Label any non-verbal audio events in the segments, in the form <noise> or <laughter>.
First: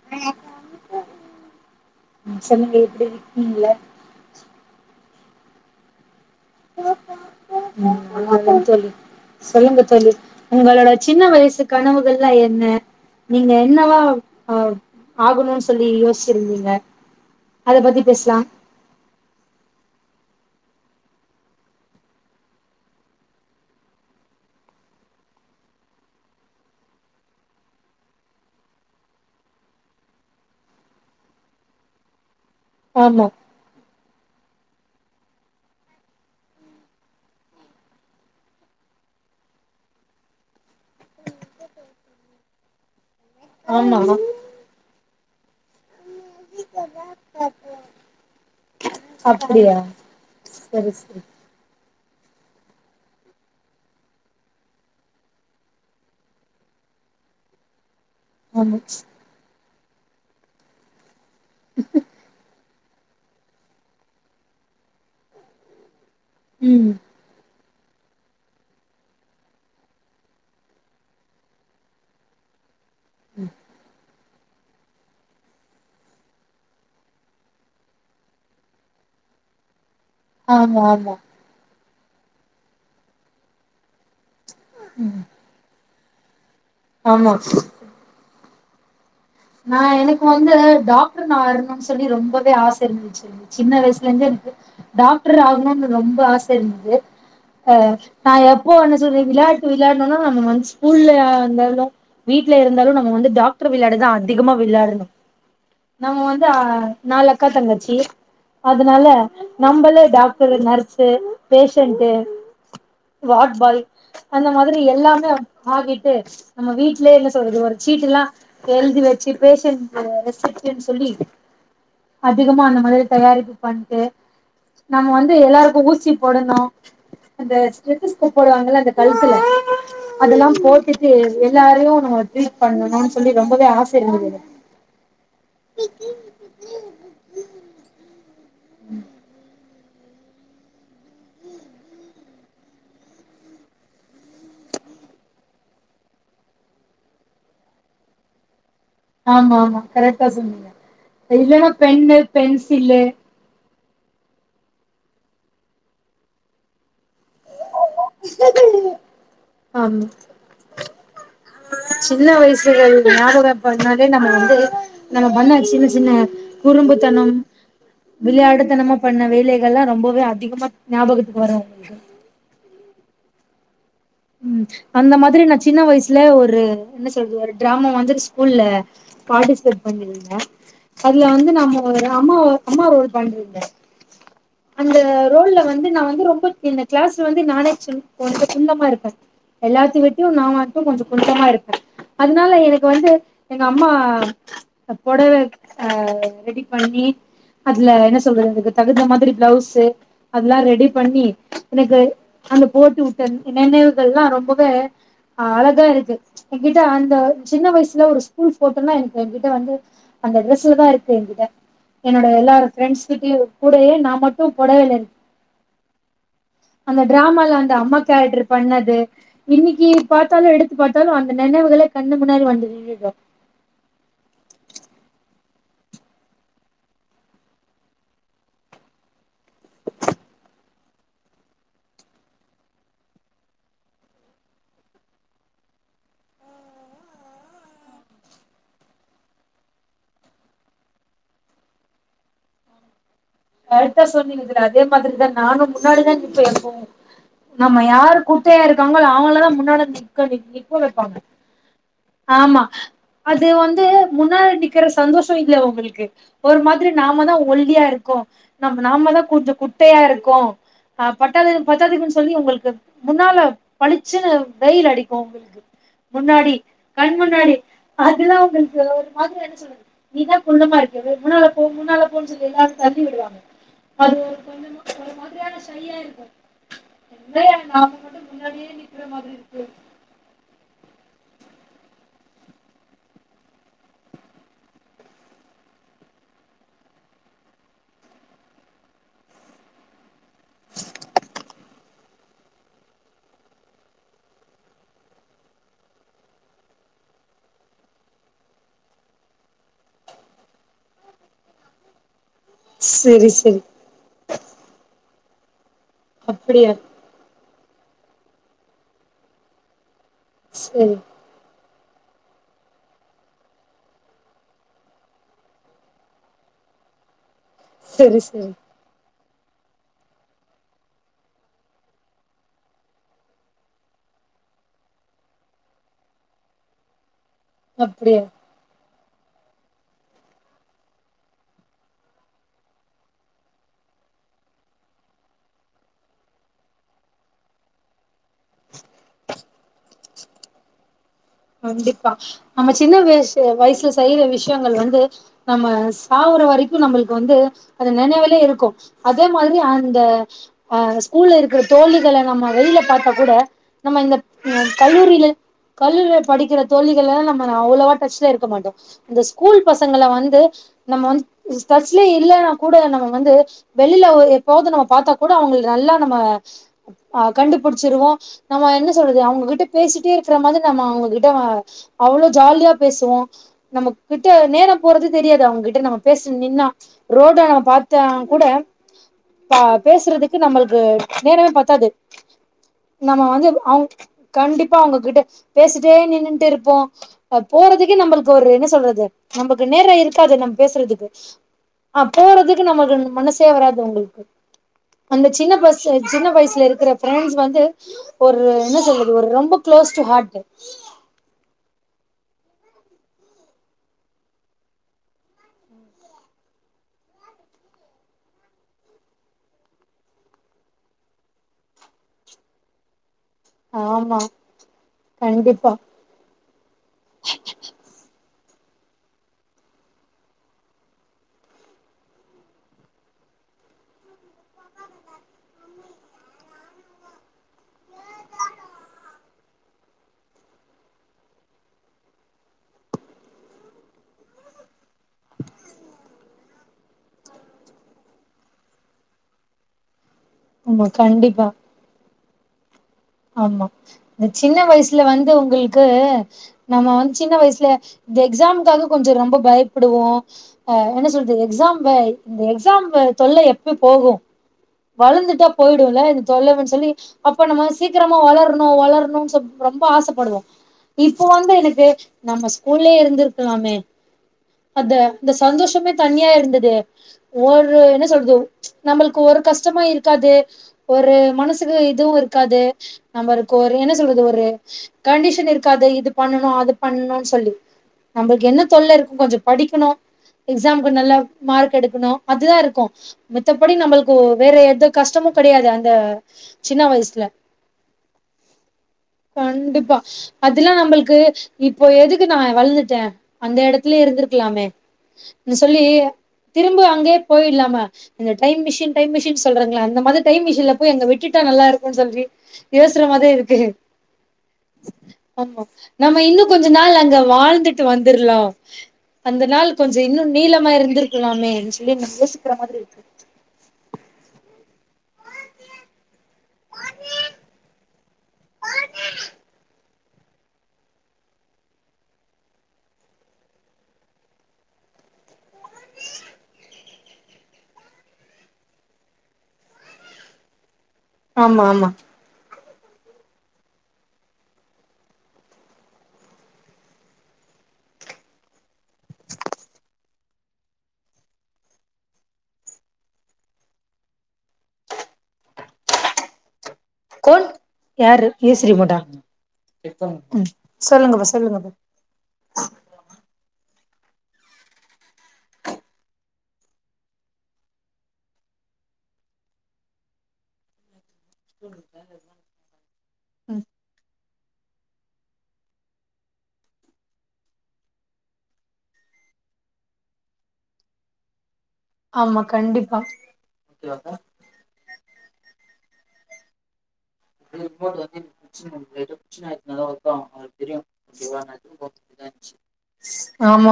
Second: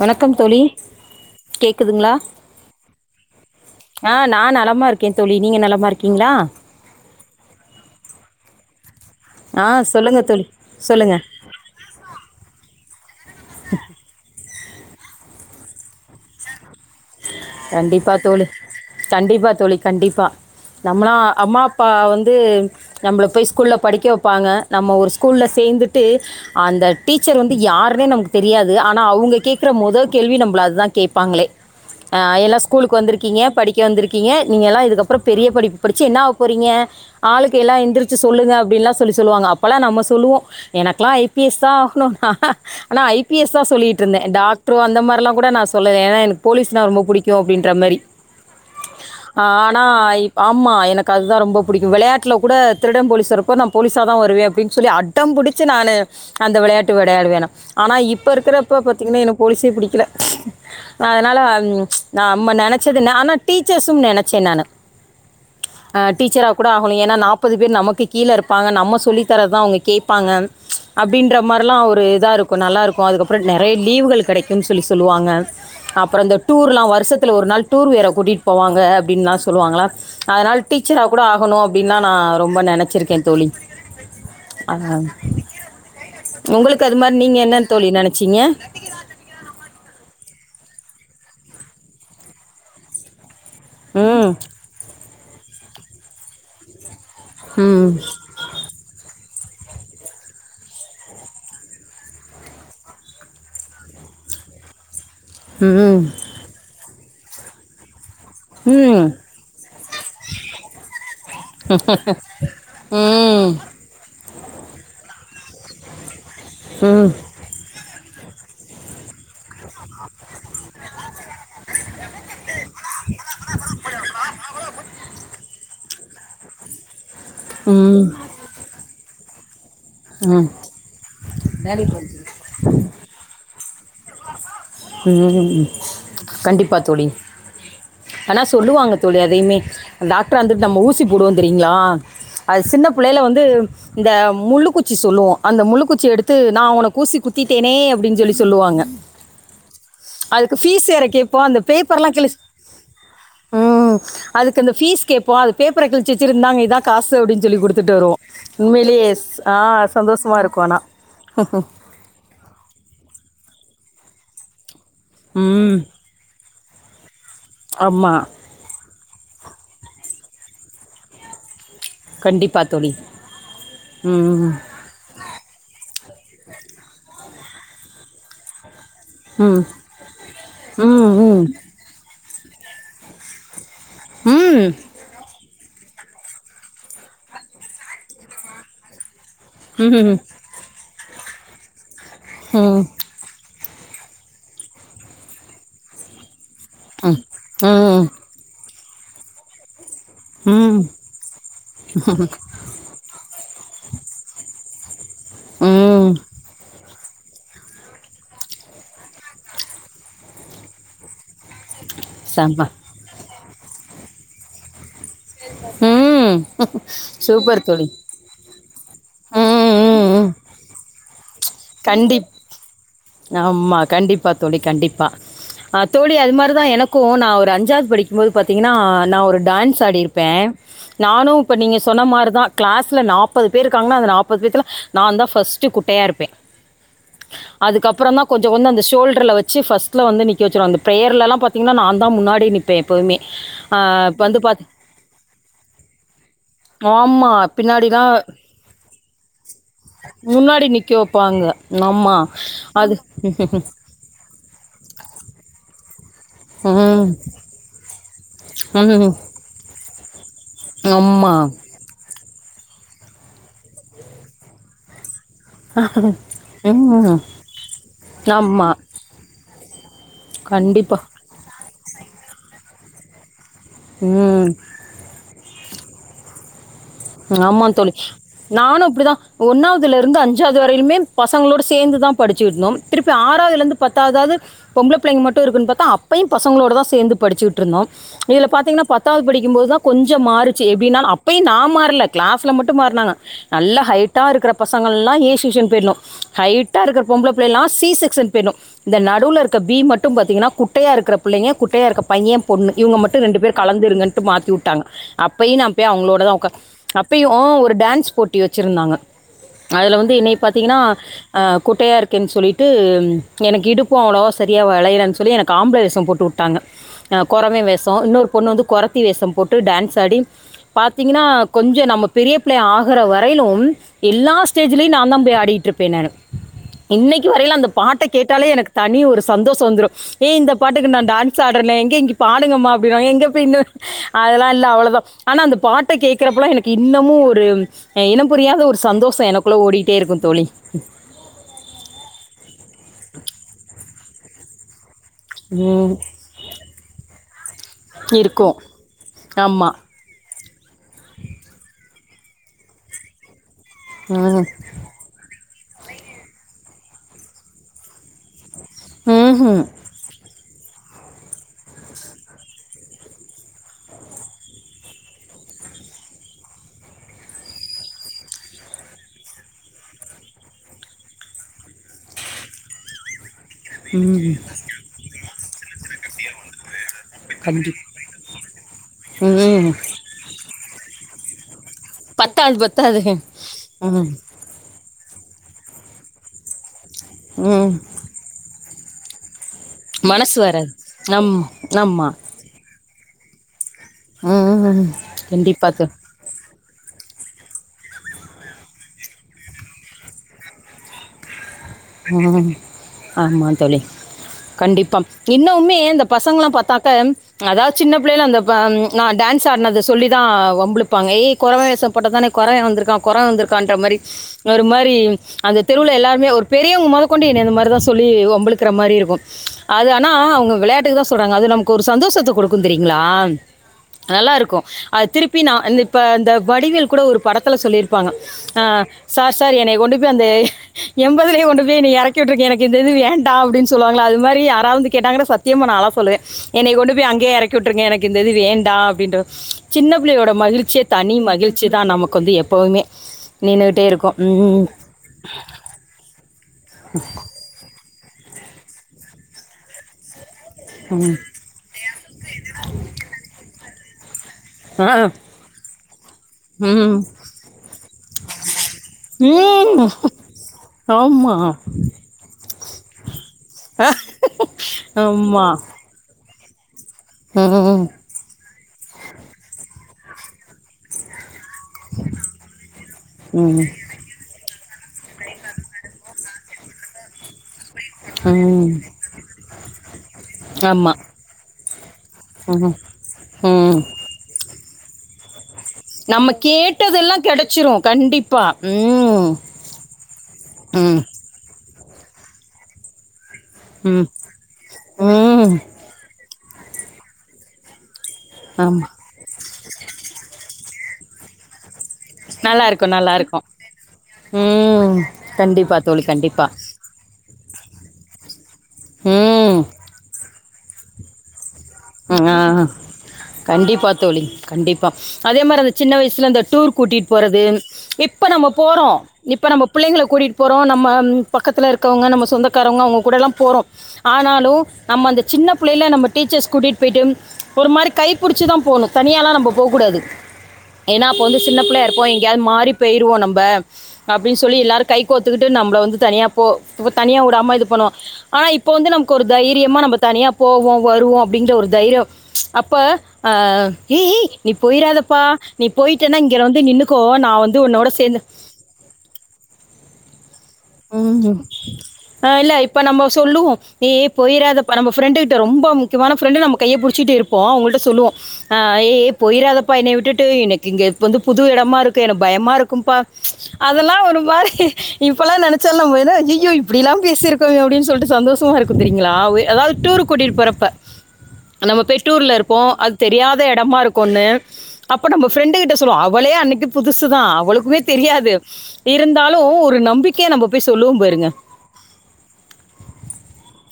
வணக்கம் தோழி கேக்குதுங்ளா ம் சொல்லுங்க எப்டி இருக்கீங்கள ஆ நா நலமாருக் கே தோழி நீங்க நலமா இருக்கீங்ளா? <inaudible> தோழி ஆ சொல்லுங்க தோழி சொல்லுங்கள் உங்களோட சின்ன சொல்லுங்கள் வயசு கனவுகள்லா என்ன நீங்க என்னவா ஆ ஆகணுன் சொல்லி யோசுச்சிருந்தீங்க? கண்டிப்பா தோழி கண்டிப்பா தோழ கண்டிப்பா நம்மளா அம்மா அப்பா வந்து நம்ள போய் ஸ்கூல்ல படிக்க வப்பாங்க நம்ம ஒரு ஸ்கூல்ல சேந்துட்டு அந்த டீச்சர் வந்து யாருனே நமக்கு தெரியாது ஆனா அவுங்க கேக்குற மொத கேள்வி நம்மள அதா கேப்பாங்களே ஆ எல்லா ஸ்கூலுக்கு ஆமா வந்துருக்கீங்க படிக்க வந்துரு க்கீங்க நீங்க எல்லா இதுக்கப்றோ பெரிய படிப்பு படுச்சு என்னாவ போறீங்க ஆளுக்கு எல்லா எந்திரிச்சு சொல்லுங்க அப்டின்லா சொல்லி சொல்லுவாங்க அப்பலா நம்ம சொல்லுவோ எனக்லா ஐ பி எஸ் தா ஆகனு ஆனா ஐ பி எஸ் தா ஆமா சொல்லிட்ருந்தே டாக்ட்ரோ அந்த மார்லா கூட நா சொல் லல ஏனா எனக்கு போலீஸ்னா ரொம்ப பு டிக்கு அப்டின்ற மாரி அப்டியா ஆனா இ‌ப் ஆமா சரி எனக்கு சரி அதுதா ரொம்ப பு டிக்கு வெளயாட்ல கூட திருட போலிஸ் வரப்போ நா போலீஸா தா வருவே அப்டின் சொல்லி அடம்புடிச்சி நானு அந்த வெளயாட்டு வெடயாடுவேனா ஆனா இப் ப ஆமா இருக்குறப்ப பாத்தீங்னா எனக் போலிஸே புடி க்கில அதுனால அ நம்ம நெனச்சதுன்ன ஆனா டீச்சர்ஸும் நெனச்சே நானு ஆ டீச்சரா கூட ம் ஆகனு ஏனா நாப்பது பேர் நமக் கு கீழ இருப்பாங்க நம்ம சொல்லி தரதா அவுங்க கேப்பாங்க அப்டின்ற மார்லா ஒரு இதா இருக்கு நல்லாருக் கு அதுகப்றொ நெறைய லீவுகள் கெடை க்குன் சொல்லி சொல்லுவாங்க அப்றோ இந்த டூர்லா வருஷத்துல ஒரு நாள் டூர் வேற கூட்டிட் போவாங்க அப்டின்லா சொல்லுவாங்களா அதனால் ஆமா டீச்சரா ஆமா கூட ஆகனு அ ப்டின்னா நா ரொம்ப நெனச்சிருக்கே தோழி ஆ ஆ உங்களுக் அது மாரி ஆமா நீங்க என்னென் தோழி நெனச்சீங்க? நா எனக்கு வந்து டாக்டர் நா ஆயிர்னுன் சொல்லி ரொம்பவே ஆச இருந்துச்சு சின்ன வயசுலந்தே ம் இருக்கு டாக் டர் ஆகனுன்னு ரொம்ப ஆச இருந்தது அ ம் நா எப்போ ஒன்னு சொல்லி விளயாட்டு விளயான்னுனா நம்ம வந்து ஸ்கூல்ல இந்தாலு வீட்ல இருந்தாலு நம்ம வந்து டாக்ட்ரு விளையாட்டுதா அ திகமா விளாடுனோ ம் நம்ம வந்து ஆ நாலு அக்கா தங்கச்சி ம் அதுனால நம்பளே டாக்டரு நர்ஸு பேஷன்டு ம் வாட்பாய் அந்த மாதிரி எல்லாமே ஆகிட்டு நம்ம வீட்லே என்ன சொல்றது ஒரு சீட்டுல்லா எழுதி வ ச்சு பேஷன்ட்டு ரெசிப்டுன் சொல்லி அதிகமா அந்த மாதிரி தயாரிப்பு பண்ட்டு நம்ம வந்து எல்லாருக்கு ஊசி போடனு அந்த ம் ஸ்டெத்தஸ்கோப் போடுவாங்கல்ல அந்த க ழுத்துல ம் ம் அதல்லா போட்டுட்டு எல்லாரையு ட்ரீட் பண்ணனுன் சொல்லி ரொம்பவே ஆ ச இருந்தது எனக் ம் கண்டிப்பா தோழி ஆனா சொல்லுவாங்க தோழி அதையுமே டாக்டாரா வந்துட்டு நம்ம ஊசி போடுவோ தெரியீங்ளா அது சின்ன புள்ளைல வந்து இந்த முள்ளுக்குச்சி சொல்லுவோம் அந்த முள்ளுக்குச்சி எடுத்து நா ஒனக் ஊசி குத்திட்டேனே அப்டின் சொல்லி சொல்லுவாங்க ஆமா ஆமா கரெட்டா அதுக்கு சொன்னீங்க ஃபீஸ் வேற கேட்போம் அந்த இல்லன்னா பென்னு பேப்பர்லாம் கிழிச்சு பென்சீலு ம் அதுக்கு அந்த பீஸ் கேப்போ அது பேப்பர கிழிச்சிச்சிருந்தாங்க இதா காசு அப்டின் சொல்லி குடு த்துட்டு வருவோ உண்மையிலே ஸ் ஆ ஆமா சந்தோஷ்மா இருக்கு ஆனா சின்ன வயசுள. இருந்து ஞாபகம் பன்னாலே நமக்கு வந்து நம்ப பண்ண ம் சின்ன சின்ன குறும்புத்தனம் ஆமாம் விளையாட்டு தனமா பண்ண வேலை இதல்லா ரொம்பவே அதிகமா ஞாபகத்துக்கு வரும் கண்டிப்பா தோழி ம் அந்த மாதிரி நா சின்ன வயசுல ஒரு என்ன ஒரு டிராமா வந்துரு ஸ்கூல்ல பாட்டி ம் சபோட் பண்ணிருந்த ம் அதுல ம் வந்து நம்ப ஒரு நம்ம ஒரு அம்மா ரோல் பண்ணிருந்த ம் ம் அந்த ரோல்ல வந் வந்து நா வந்து ரொம்ப என் கிளாஸ்ல வந்து நானே கொஞ்ச குள்ளமா இரு <unintelligible> எல்லாத்து ம் விட்டு நம்ம கொஞ்ச கொஞ்சமா இருக்கு அதனால எனக்கு வந்து எங்க அம்மா பொடவ அ ரெடி பண்ணி ம் அதுல என்ன சொல்றது தகுந்த மாதிரி பிளவுஸ்சு ம் அதல்லா ம் ரெடி பண்ணி எனக்கு அந்த போட்டுவுட்டன் என்னனவ் இதல்லா ரொம்பவே ஆளதா ம் இருக்கு ஓங்கிட்ட அந் இந்த சின்ன வயசுல ஒரு ஸ்கூல் ஃபோட்டோ எனக்கு ஏகிட்ட வந்து அந்த ட்ரஸ்ல தா இருக்கு என்கிட்ட என்னோட எல்லார செம்ம ஃப்ரெண்ட்ஸ் கிட்டயும் கூடயே நா மட்டு பொடவைலரு ம் சூப்பர் தோழி ம் இன்னிக்கி ம் ம் பாத்தாலு எடுத்து பாத்தாலு அந்த நினைவுகளே கண்ணு கண்டிப் முன்னாடி வந்து நின்னுடு ஆமா கண்டிப்பா தோழி கண்டிப்பா அ தோழி அது மாரி தா எனக்கு நா ஒரு அஞ்சாது படிக்கும்போது பாத்தீங்கன்னா நா ஒரு டான்ஸ் ஆடிருப்பே நானு இப்ப நீங்க சொன்ன மாரி தா க்ளாஸ்ல நாப்பது பேருக்காங்கன்னா அந்த நாப்பது பேத்துல நாந்தா ஃபர்ஸ்ட்டு குட்டையா இருப்பே அதுக்கப்புறொந்தா கொஞ்ச வந்து அந்த ஷோல்டர்ல வச்சு ஃபர்ஸ்ட்ல வந்து நிக்க வச்சுரு அந்த பிரேயர்லல்லா பாத்தீங்னா நாந்தா முன்னாடி நிப்பே எப்பவுமே கரெட்டா சொன்னீங்க தோழி அதே மாதிரிதா நானு முன்னாடிதா நிப்பே எப்பவு ஆமாம் நம்ம பின்னாடிலாம் யாரு குட்டையா இருக்காங்களோ அவுங்கள தா முன்னாடி வந்து நிக்க நிக் முன்னாடி நிக்க நிற்க வப்பாங் வைப்பாங்க ஆமாம் ஆமா அது அது வந்து முன்னாடி நிக்கிற சந்தோஷொ இல்ல ஒங்கள்க்கு ஒரு மாதிரி ம் நாம தா ஒல்லியா இரு க்கோ நம்ம நாம ம் தா கொஞ்சொ குட் டயா இரு க்கோ ஆ ஆமாம் பட்டாது பத்தாதுக்குன் சொல்லி உங்கள்கு முன்னால பளுச்சுன்னு வெயில் அடி க்கு உங்கள்கு முன்னாடி கண் ம் முன்னாடி அதுல்லா உங்கள்கு ஆமாம் ஒரு மாதிரி என்ன சொல்றது நீ தா குள்ளமா கண்டிப்பாக இருக்கல்ல முன்னால போ முன்னால போன் சொல்லி எல்லாரு தள்ளி விடுவாங்க அது ஒரு ம் கொஞ்சமா ஒரு மாதிரியான ஷையா‌ இருக்கு ஆமா தோழி நானு அப்டிதா ஒன்னாவுதுலருந்து அஞ்சாவுது வரையிலுமே பசங்களோட சேந்து தா படிச்சுருந்தோம் திருப்பி ஆறாதுலந்து பத்தாவ்தாது பொம்ளபுள்ளெங்க மட்டு இருக்குன் பாத்தா அப்பயு பசங்களோட தா சேந்து படுச்சுட்ருந்தோ இதுல பாத்திங்னா பத்தாவுது படிக்கும்போதுதா கொஞ்ச மாறுச்சு எப்டின்னால் அப்பயு நா மாற ல்ல கிளாஸ்ல மட்டு மாற்னாங்க நல்ல ஹைட்டா இருக்குற பசங்கல்லா ஏ செஷன் போயிர்னு ஹைட்டா இருக்க பொம்ளபுள்ளைலா சி செக்ஸன் போயிர்னு இந்த நடுவ்ல இருக்க பி மட்டு பாத்தீங்கனா குட்டையா இருக்க புள்ளைங்க குட்டையா இருக்க பைய பொண்ணு இவுங்க மட்டு சரி ரெண்டு பேர் சரி கலந்து இருங்கன்ட்டு மாத்திவுட் டாங்க அப்பயு நா போய் அவுங்களோடதா அப்படியா ஒக்கா ஓ ஒரு டான்ஸ் போட்டி வச்சிருந்தாங்க அதல வந் ரி இன்னை பாத்தீங்கன்னா சரி குட்டையா இருக்கேன் சொல்லிட்டு எனக்கு இடுப்பு அவ்ளவா சரியா வளயலன் சொல்லி எனக்கு ஆம்பள வேசம் போட்டுவுட்டாங்க அ கொறவெ வேசொ சரி இன்னொரு சரி பொண்ணு வந்து கொறத்தி வேசம் போட்டு டான்ஸ் ஆடி பாத்தீங்கனா கொஞ்ச நம்ம பெரிய பிள்ளை ஆகுற வரையிலும் எல்லா ஸ்டேஜிலயு நாந்தா போய் ஆடிட்ருப்பே நானு இன்னை இ வரையில் அந்த பாட்ட அப்படியா கேட்டாலே எனக் தனி ஒரு சந்தோஷோ வந்துறு ஏ இந்த பாட்டுக்கு நா டான்ஸ் ஆடுறேனே எங்க இங்க பாடுங்கமா அப்பிங்க பின் அதெல்லா இல்ல அவ்வளவுதா ஆனா அந்த பாட்ட கேக் க்ரப்பலா எனக்கு இன்னமு ஒரு இனம்ப் புரியாத ஒரு சந்தோஷோ எனக்குள்ள ஓடிட்டே இருக்கு தோழி அண்டிப்பா நம்ம சின்ன வியசு வயசுல செய்யற விஷயங்கள் வந்து நம்ம உம், சாவுற வரைக்கு நம்மளுக்கு வந்து அந்த நெனைவுலே இருக்கும் இருக்கு அதே மாதிரி ஆமாம் அந்த அ ஸ்கூல்ல இருக்கிற தோழிகள நம்ம வெளில பாத்தா கூட நம்ம இந்தக் ம் அ கல்லூரியில கல்லுலேப் படிக்கிற தோழிகளல்லா நம்ம அவ்வளவா டச்ல இருக்கமாட்டோ அந்த ஸ்கூல் ம் பசங்கள வந்து நம்ம வந்துடச்சுலயே இல்லன்னா கூட நம்ம வந்து வெளியில ஒ எப்போது நம்ம பாத்தா கூட அவங்களுக்கு நல்லா நம்ம ஆ கண்டுபுடிச்சிருவோ நம்ம என்ன சொல்றது அவங்ககிட்ட பேசிட்டே இருக்கிற மாரி நம்ம அவங்ககி ட்ட அவ்ளோ ஜாலியா பேசுவோ நம்ம கிட்ட ம் நேரோ போறதே தெரியாது அவங் கிட்ட நம்ம பேசணு நின்னா ரோட நம் கண்டிப்பாக பாத்த கூட ப ம் பேசுறதுக்கு நம்மளுக் க்க நேரவே பத் த்தாது பத்தாது பத்தாது நம்ம வந்து அவங் ம் கண்டிப்பா அவங்க கிட்ட பேசி ட்டே நின்ட்டு இருப்போ அ ம் போறதுக்கே நம்மளுக்கு ஒரு என்ன சொல்றது ஜ நம்பக்கு நேரொ இருக்காது மனசு நம்ம வராது பேசுறதுக்கு ஆமாம் ஆ ஆமாம் போறதுக்கு நமக்கு மனசே வராது த உங்களுக்கு ம் அந்த சின்ன பஸ் கண்டிப்பாக சின்ன வயசுல இருக் க்கற பிரண்ட்ஸ் வந்து ஒரு என்ன சொல்றது ஒரு ரொம்ப க்ளோஸ் டு ஹார்ட் ஆமா தோழி கண்டிப்பா இன்னோமே இந்த பசங்கல்லா பாத்தாக்க அதாது சின்ன பிள்ளையில அந்த ப நா டான்ஸ் ஆடனது சொல்லிதா வம்புயிழுப்பாங்க ஏ கொறவ வேஷம் போட்டதானே கொறவா வந்திருக்கா கொரவ வந்துருக்கன்ற மாரி ஆமா ஒரு மாரி அந்த கண்டிப்பா தெருவில எல்லாருமே ஒரு பெரியவங்க மொத கொண்டு என்ன இந்த மாரிதா சொல்லி வம்பு இழுப் இருக்கரா மாரி இருக்கு அது ஆனா அவுங்க விளையாட்டுக்கு தா சொல்றாங்க அது நமக்கு ஒரு சந்தோஷத்த குடுக்கும் தெரியங்களா நல்லா இருக்கும் அது திருப்பி ந இப்ப இந்த வடிவேல் கூட ஒரு படத்துல சொல்லிருப்பாங்க சார் சார் என்னைய கொண்டு போய் அந்த எம் போசிலேயே கொண்டு போய் என்ன இறக்கிவிட்ருங்க எனக்கு இந்தது வேண்டா அப்பிடின்னு சொல்லுவாங்கள அது மாரி யாரா வந்து கேட்டாங்கனா சத்தியமா நால்லா சொல்லுவே என்ன கொண்டு போய் அங்கே இறக்கி விட்டுருங்க எனக்குஇந்தது வேண்டா அப்பிடின்ரு சின்ன ப்ழியோட மகிழ்ச்சியே ஆமா தனி கண்டிப்பா மகிழ்ச்சிதா நமக் கொஞ்ச எப்பவுமே ஆமா இந்த சின்ன வயசுல வந்து உங்களுக்கு உஹ <inaudible> நம்ம வந்து சின்ன வயசுல இந்த எக்ஸாம்காக கொஞ்ச ரொம்ப பயப்படுவோ ஆ ம், என்ன சொல்து எக்ஸாம் வ இந்த எக்ஸாம்வ தொல்லை எப் க்கு போகும் ஆ, வளந்துட்டா போயிடும்ல இந்த தொல்லன்னு சொல்லி ம், அப்ப நம்ம சீக்கிரமா வளரணும் வளரணும்னு சொ ம். ரொம்ப ஆசப்படுவோம் இப்போ ஆமா வந்து எனக்கு நம்ம ஸ் உள்ளே இருந்துருக் க்கலாமெ அந்த அந்த ஆமா சந்தோஷமே தனியா இருந்து தே ஒரு ம் என்ன சொல்றது நம்மளக்கு ஒரு சுத்தமா இருக்காது ஒரு மனசு இதுவு இருக்காது நம்பளக்கு ம் ஒரு என்ன சொல்றது ஒரு கண்டிஷன் இருக்காது இது பண்ணணும் அது பண்ணன் சொல்லி நம்பளுக்கு என்ன ம் தொல்ல இருக்கு கொஞ்ச படிக்கணு எக்ஸாமக்கு ஆமா நல்ல மார்க் எடுக்கணு அதுதா ம் இருக்கு மத்தபடி ம் நம்பளுக் இப்ப வேற எந்த கஷ்டமு கெடையாது அந்த நம்ம சின்ன கேட்டதெல்லாம் வயசுல கிடைச்சிரும் கண்டிப்பா ம் கண்டிப்பா அதெல்லா ம் நம்பளுக்கு இப்போ எதுக்கு நா வளழ்ந்துட்டே அந்த எடத்துலயே ம் இருந்ததுருக்கலாமே நீ ம் சொல்லி திரும்ப அங்கேயே போய்டலாமா இந்த டைம் ஆமா மிஷின் மிஷின் சொல்றாங்கள அந்த மாதிரி டை மிஷின்ல போய் அங்க விட்டுட்டா நல்லா இருக் சொல்லி நல்லா இருக்கும் நல்லா யோசனமா தா இருக்கும் இருக்கு ம் ஆமா கண்டிப்பா தோழி நம்ம இன்னு கண்டிப்பா கொஞ்ச நாள் அங்க வாழ் வந்துட்டு வந்துரலா அந்த ம் நாள் கொஞ்ச இன்னு நீளம் சும்மா இருந்துருக்கலாமே <inaudible> ஆ, கண்டிப்பா தோழி கண்டிப்பா அதே மாதிரி அந்த சின்ன வயசுல அந்த டூர் கூட்டிட்டு போறது இப்ப நம்ம போறோ இப்ப நம்ம பிள்ளைங்கள கூட்டிட்டு போறோ நம்ம பக்கத்ல இருக்கிறவங்க நம்ம சொந்தக்காரங்க அவுங்க கூடல்லா போறோ ஆனாலு நம்ம அந்த சின்ன பிள்ளைல நம்ம டீச்சர்ஸ் கூட்டிட்டு போய்ட்டு ஒரு மாரி கை புடிச்சுதா போணு தனியாலா நம்ம போகக்கூடாது ஏன்னா அப்ப வந்து சின்ன ஆமா பிள்ளயா ஆமா இருப்போ எங்கேயாவது மாறிப் போயிருவோ நம்ப அப்டினு சொல்லி எல்லாரு கை கோத்துக்குட்டு நம்பள வந்து தனியா போ தனியா விடாம இது பண்ணுவோ ஆனா இப்ப வந்து நமக்கு ஒரு தைரியமா நம்ப தனியா போவோ வருவோ அப்டிங்ற ஒரு தைரியோ அப்ப அ ஏய் ஏய் நீ போயிராதப்பா நீ போயிட்டேனா இங்க வந்து நின்னு கோன் யாரு ஈஸ்வரி மேடம் ஆமா அ இல்ல இப்ப நம்ம சொல்லுவோ ஏ ஏ போயிராதப்பா நம்ம ஃப்ரெண்டு கிட்ட ரொம்ப முக்கியமான ஃப்ரெண்டு நம்ம கைய புடிச்சிட்டு இருப்போ அவுங்கள்ட்ட சொல்லுவோ ஆ ஏ ஏ போயிராதப்பா என்னய விட்டுட்டு எனக்கு இங்க வந்து புது இடமா இருக்கு எனக்கு பயமா இருக்கும்பா ம் அதெல்லா ஒரு மாரி இப்பெல்லா நென ல்ல போன்னா ஐய்யயோ இப்டி லா பேசியிருக்கோ அப்டினு சொல்லிட்டு சந்தோஷமா இருக்கு தெரியுங்ளா அதாவது டூரு கூட்டிட்டு போறப்ப நம்ம அப்போ டூர்ல ஆமா இருப்போ அது கண்டிப்பா தெரியாத இடமா இருக்குனு அப்போ நம்ம ஃப்ரெண்டு கிட்ட சொல்லுவோம் இவளே அன்னைக்கு பு புதுசுத அவளுக்குமே தெரியாது இருந்தாலு ஒரு நம்பிக்கையா நம்ம போய் சொல்லுவோம் பாருங்க. ஆமா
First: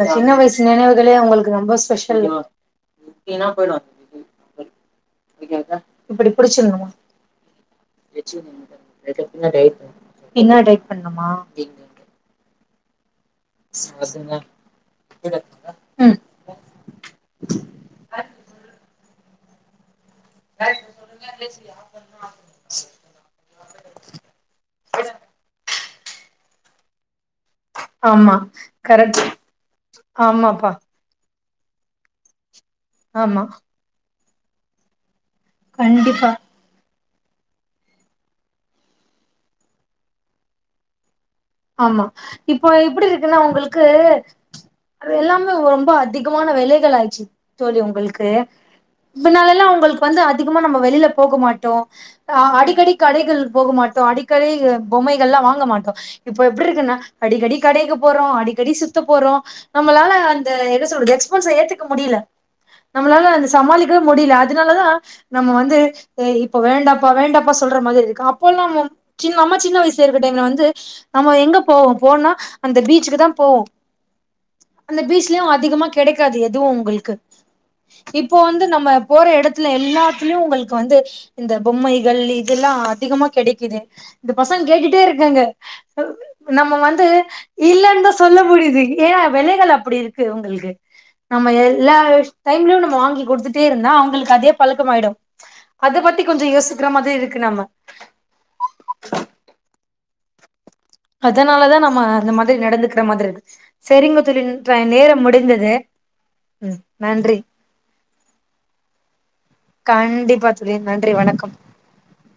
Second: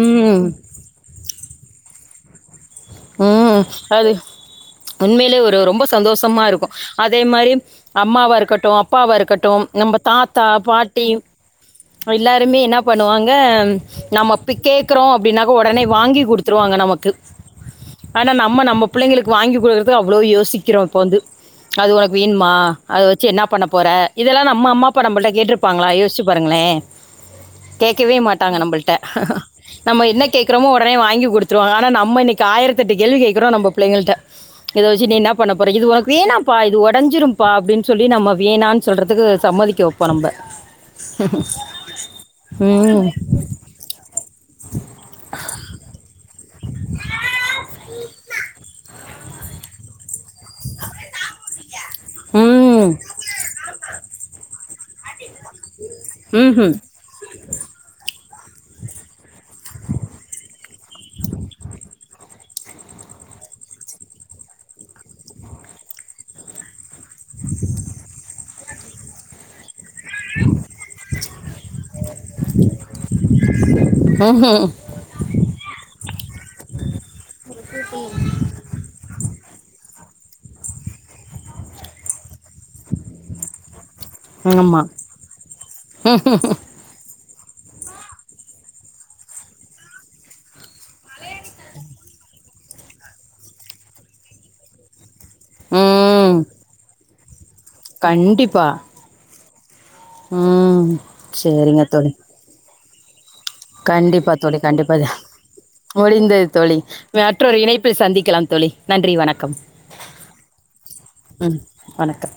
எ சின்ன வயசு நினைவுகளே அவுங்களுக்கு ரொம்ப ஸ்பெஷல் சொல்லு உம் அது உண்மையிலயே ஒரு ரொம்ப இப்படி சந்தோஷமா இருக்கு புடிச்சிருந்தமா அதே மாரி அம்மாவா இருக்கட்டு அப்பாவா இருக்கட்டு நம்ம தாத்தா என்ன டைப் பாட்டி பண்ணுமா எல்லாருமே என்னா பண்ணுவாங் அ நம்ம இப்டி கேக்குறோ அப்படின்னாக்க உடனே ம் வாங்கி குடுத்துருவாங்க நமக்கு ஆனா நம்ம நம்ம பிள்ளைங்களுக்கு வாங்கி கு இப்ப அவ்ளோ யோசிக்குறோ இப்பா வந்து அது உனக்கு வேணுமா அத வச்சு என்ன பண்ண போற இதெல்லா நம்ம அம்மா அப்பா நம்மள்ட கேட்ருப்பாங்ளா யோச யோசிச்சு பாருங்களே கேக்கவே ஆமா மாட்டாங்க நம்மள்ட்ட கரெக்ட் நம்ம என்ன கேக்குறோமோ ஆமாப்பா ஒடனே வாங்கி குடு ஆனா நம்ம இன்னைக்கு தாயிரத் தெட்டு கேள்வி ஆமா கேக்குறோ நம்ப புள்ளங்கெள்ட்ட இத வச்சு நீ என்னா பண்ண போற இது ஒனக்கு கண்டிப்பா வேணாப்பா இது ஒ டஞ்சுரும்பா அப்டின் சொல்லி நம்ம வேணான் சொல்றதுக்கு சம்மதிக்க வப்போ நம்ப ஆமா இப்போ எப்புடி இருக்குன்னா அவுங்களுக்கு அது எல்லாமே ரொம்ப அதிகமா வெலைகள் ஆச்சு தோழி உங்கள்கு இதுனாலல்லா உங்களுக்கு வந்து அ திகமா நம்ம வெளில போக மாட்டோ ம் அடிக்கடி கடைகள் போக மாட்டோ அடிக்கடி பொம்மைகள்லா வாங்க மாட்டோ இப்ப ம்ஹும். எப்பிட்ருக்குன்னா அடிக்கடி கடைக்கு போ றோ அடிக்கடி சுத்த போறோ நம்மளால அந்த என்ன சொல்றது எக்ஸ்பன்ஸ‌ ஏத்துக்க முடில நம்ளால வந்து சமாளிக்கவே முடியில அதுனாலதா நம்ம வந்து ஏ இப்ப வேண்டா ப்பா வேண்டப்பா சொல்ற மாதிரி இருக்கு அப்போல்லா மம் சின் அம்மா சின்ன வய சுருக்க டைம்ல வந்து நம்ம எங்க போவோ போனா அந்த பீச்சுக்கு தா போவோ ம்ஹும். அந்த பீச்லயு அதிகமா கெடைக்காது எதுவு உங்கள்கு இப்போ வந்து நம்ம போற எடத்துல எல்லா த்திலயு உங்கள்கு வந்து இந்த பொம்மைகள் இதுல்லா அதிகமா கெடைக்கிது இந்த பசங்க ஆமா கேட்டுட்டே இருக்காங்க நம்ம வந்து இல்லன்தா சொல்ல முடியிது ஏ வெலைகள் அப்டி இருக்கு உங்கள்கு நம்ம எல்லா டைம்லயு நம்ம வாங்கி குடுத்துட்டே இருந்தா அவுங்களுக்கு அதே பழக்கமாயிடு அத பத்தி ம் கொஞ்சொ யோசிக்கிற மாதிரி இருக்கு நம்ம கண்டிப்பா ம் அதனால தா சேரிங்க நம்ம தோழி அந்த மாதிரி நடந்து க்குற மாதிரிருக்கு கண்டிப்பா தோழி கண்டிப்பா முடிந்தது முடிந்தது தோழி ம் நன்றி மற்றொரு இணைப்பில் சந்திக்கலாம் தோழி நன்றி வணக்கம் கண்டிப்பா தோழி நன்றி வணக்கம் ம் வணக்கம்.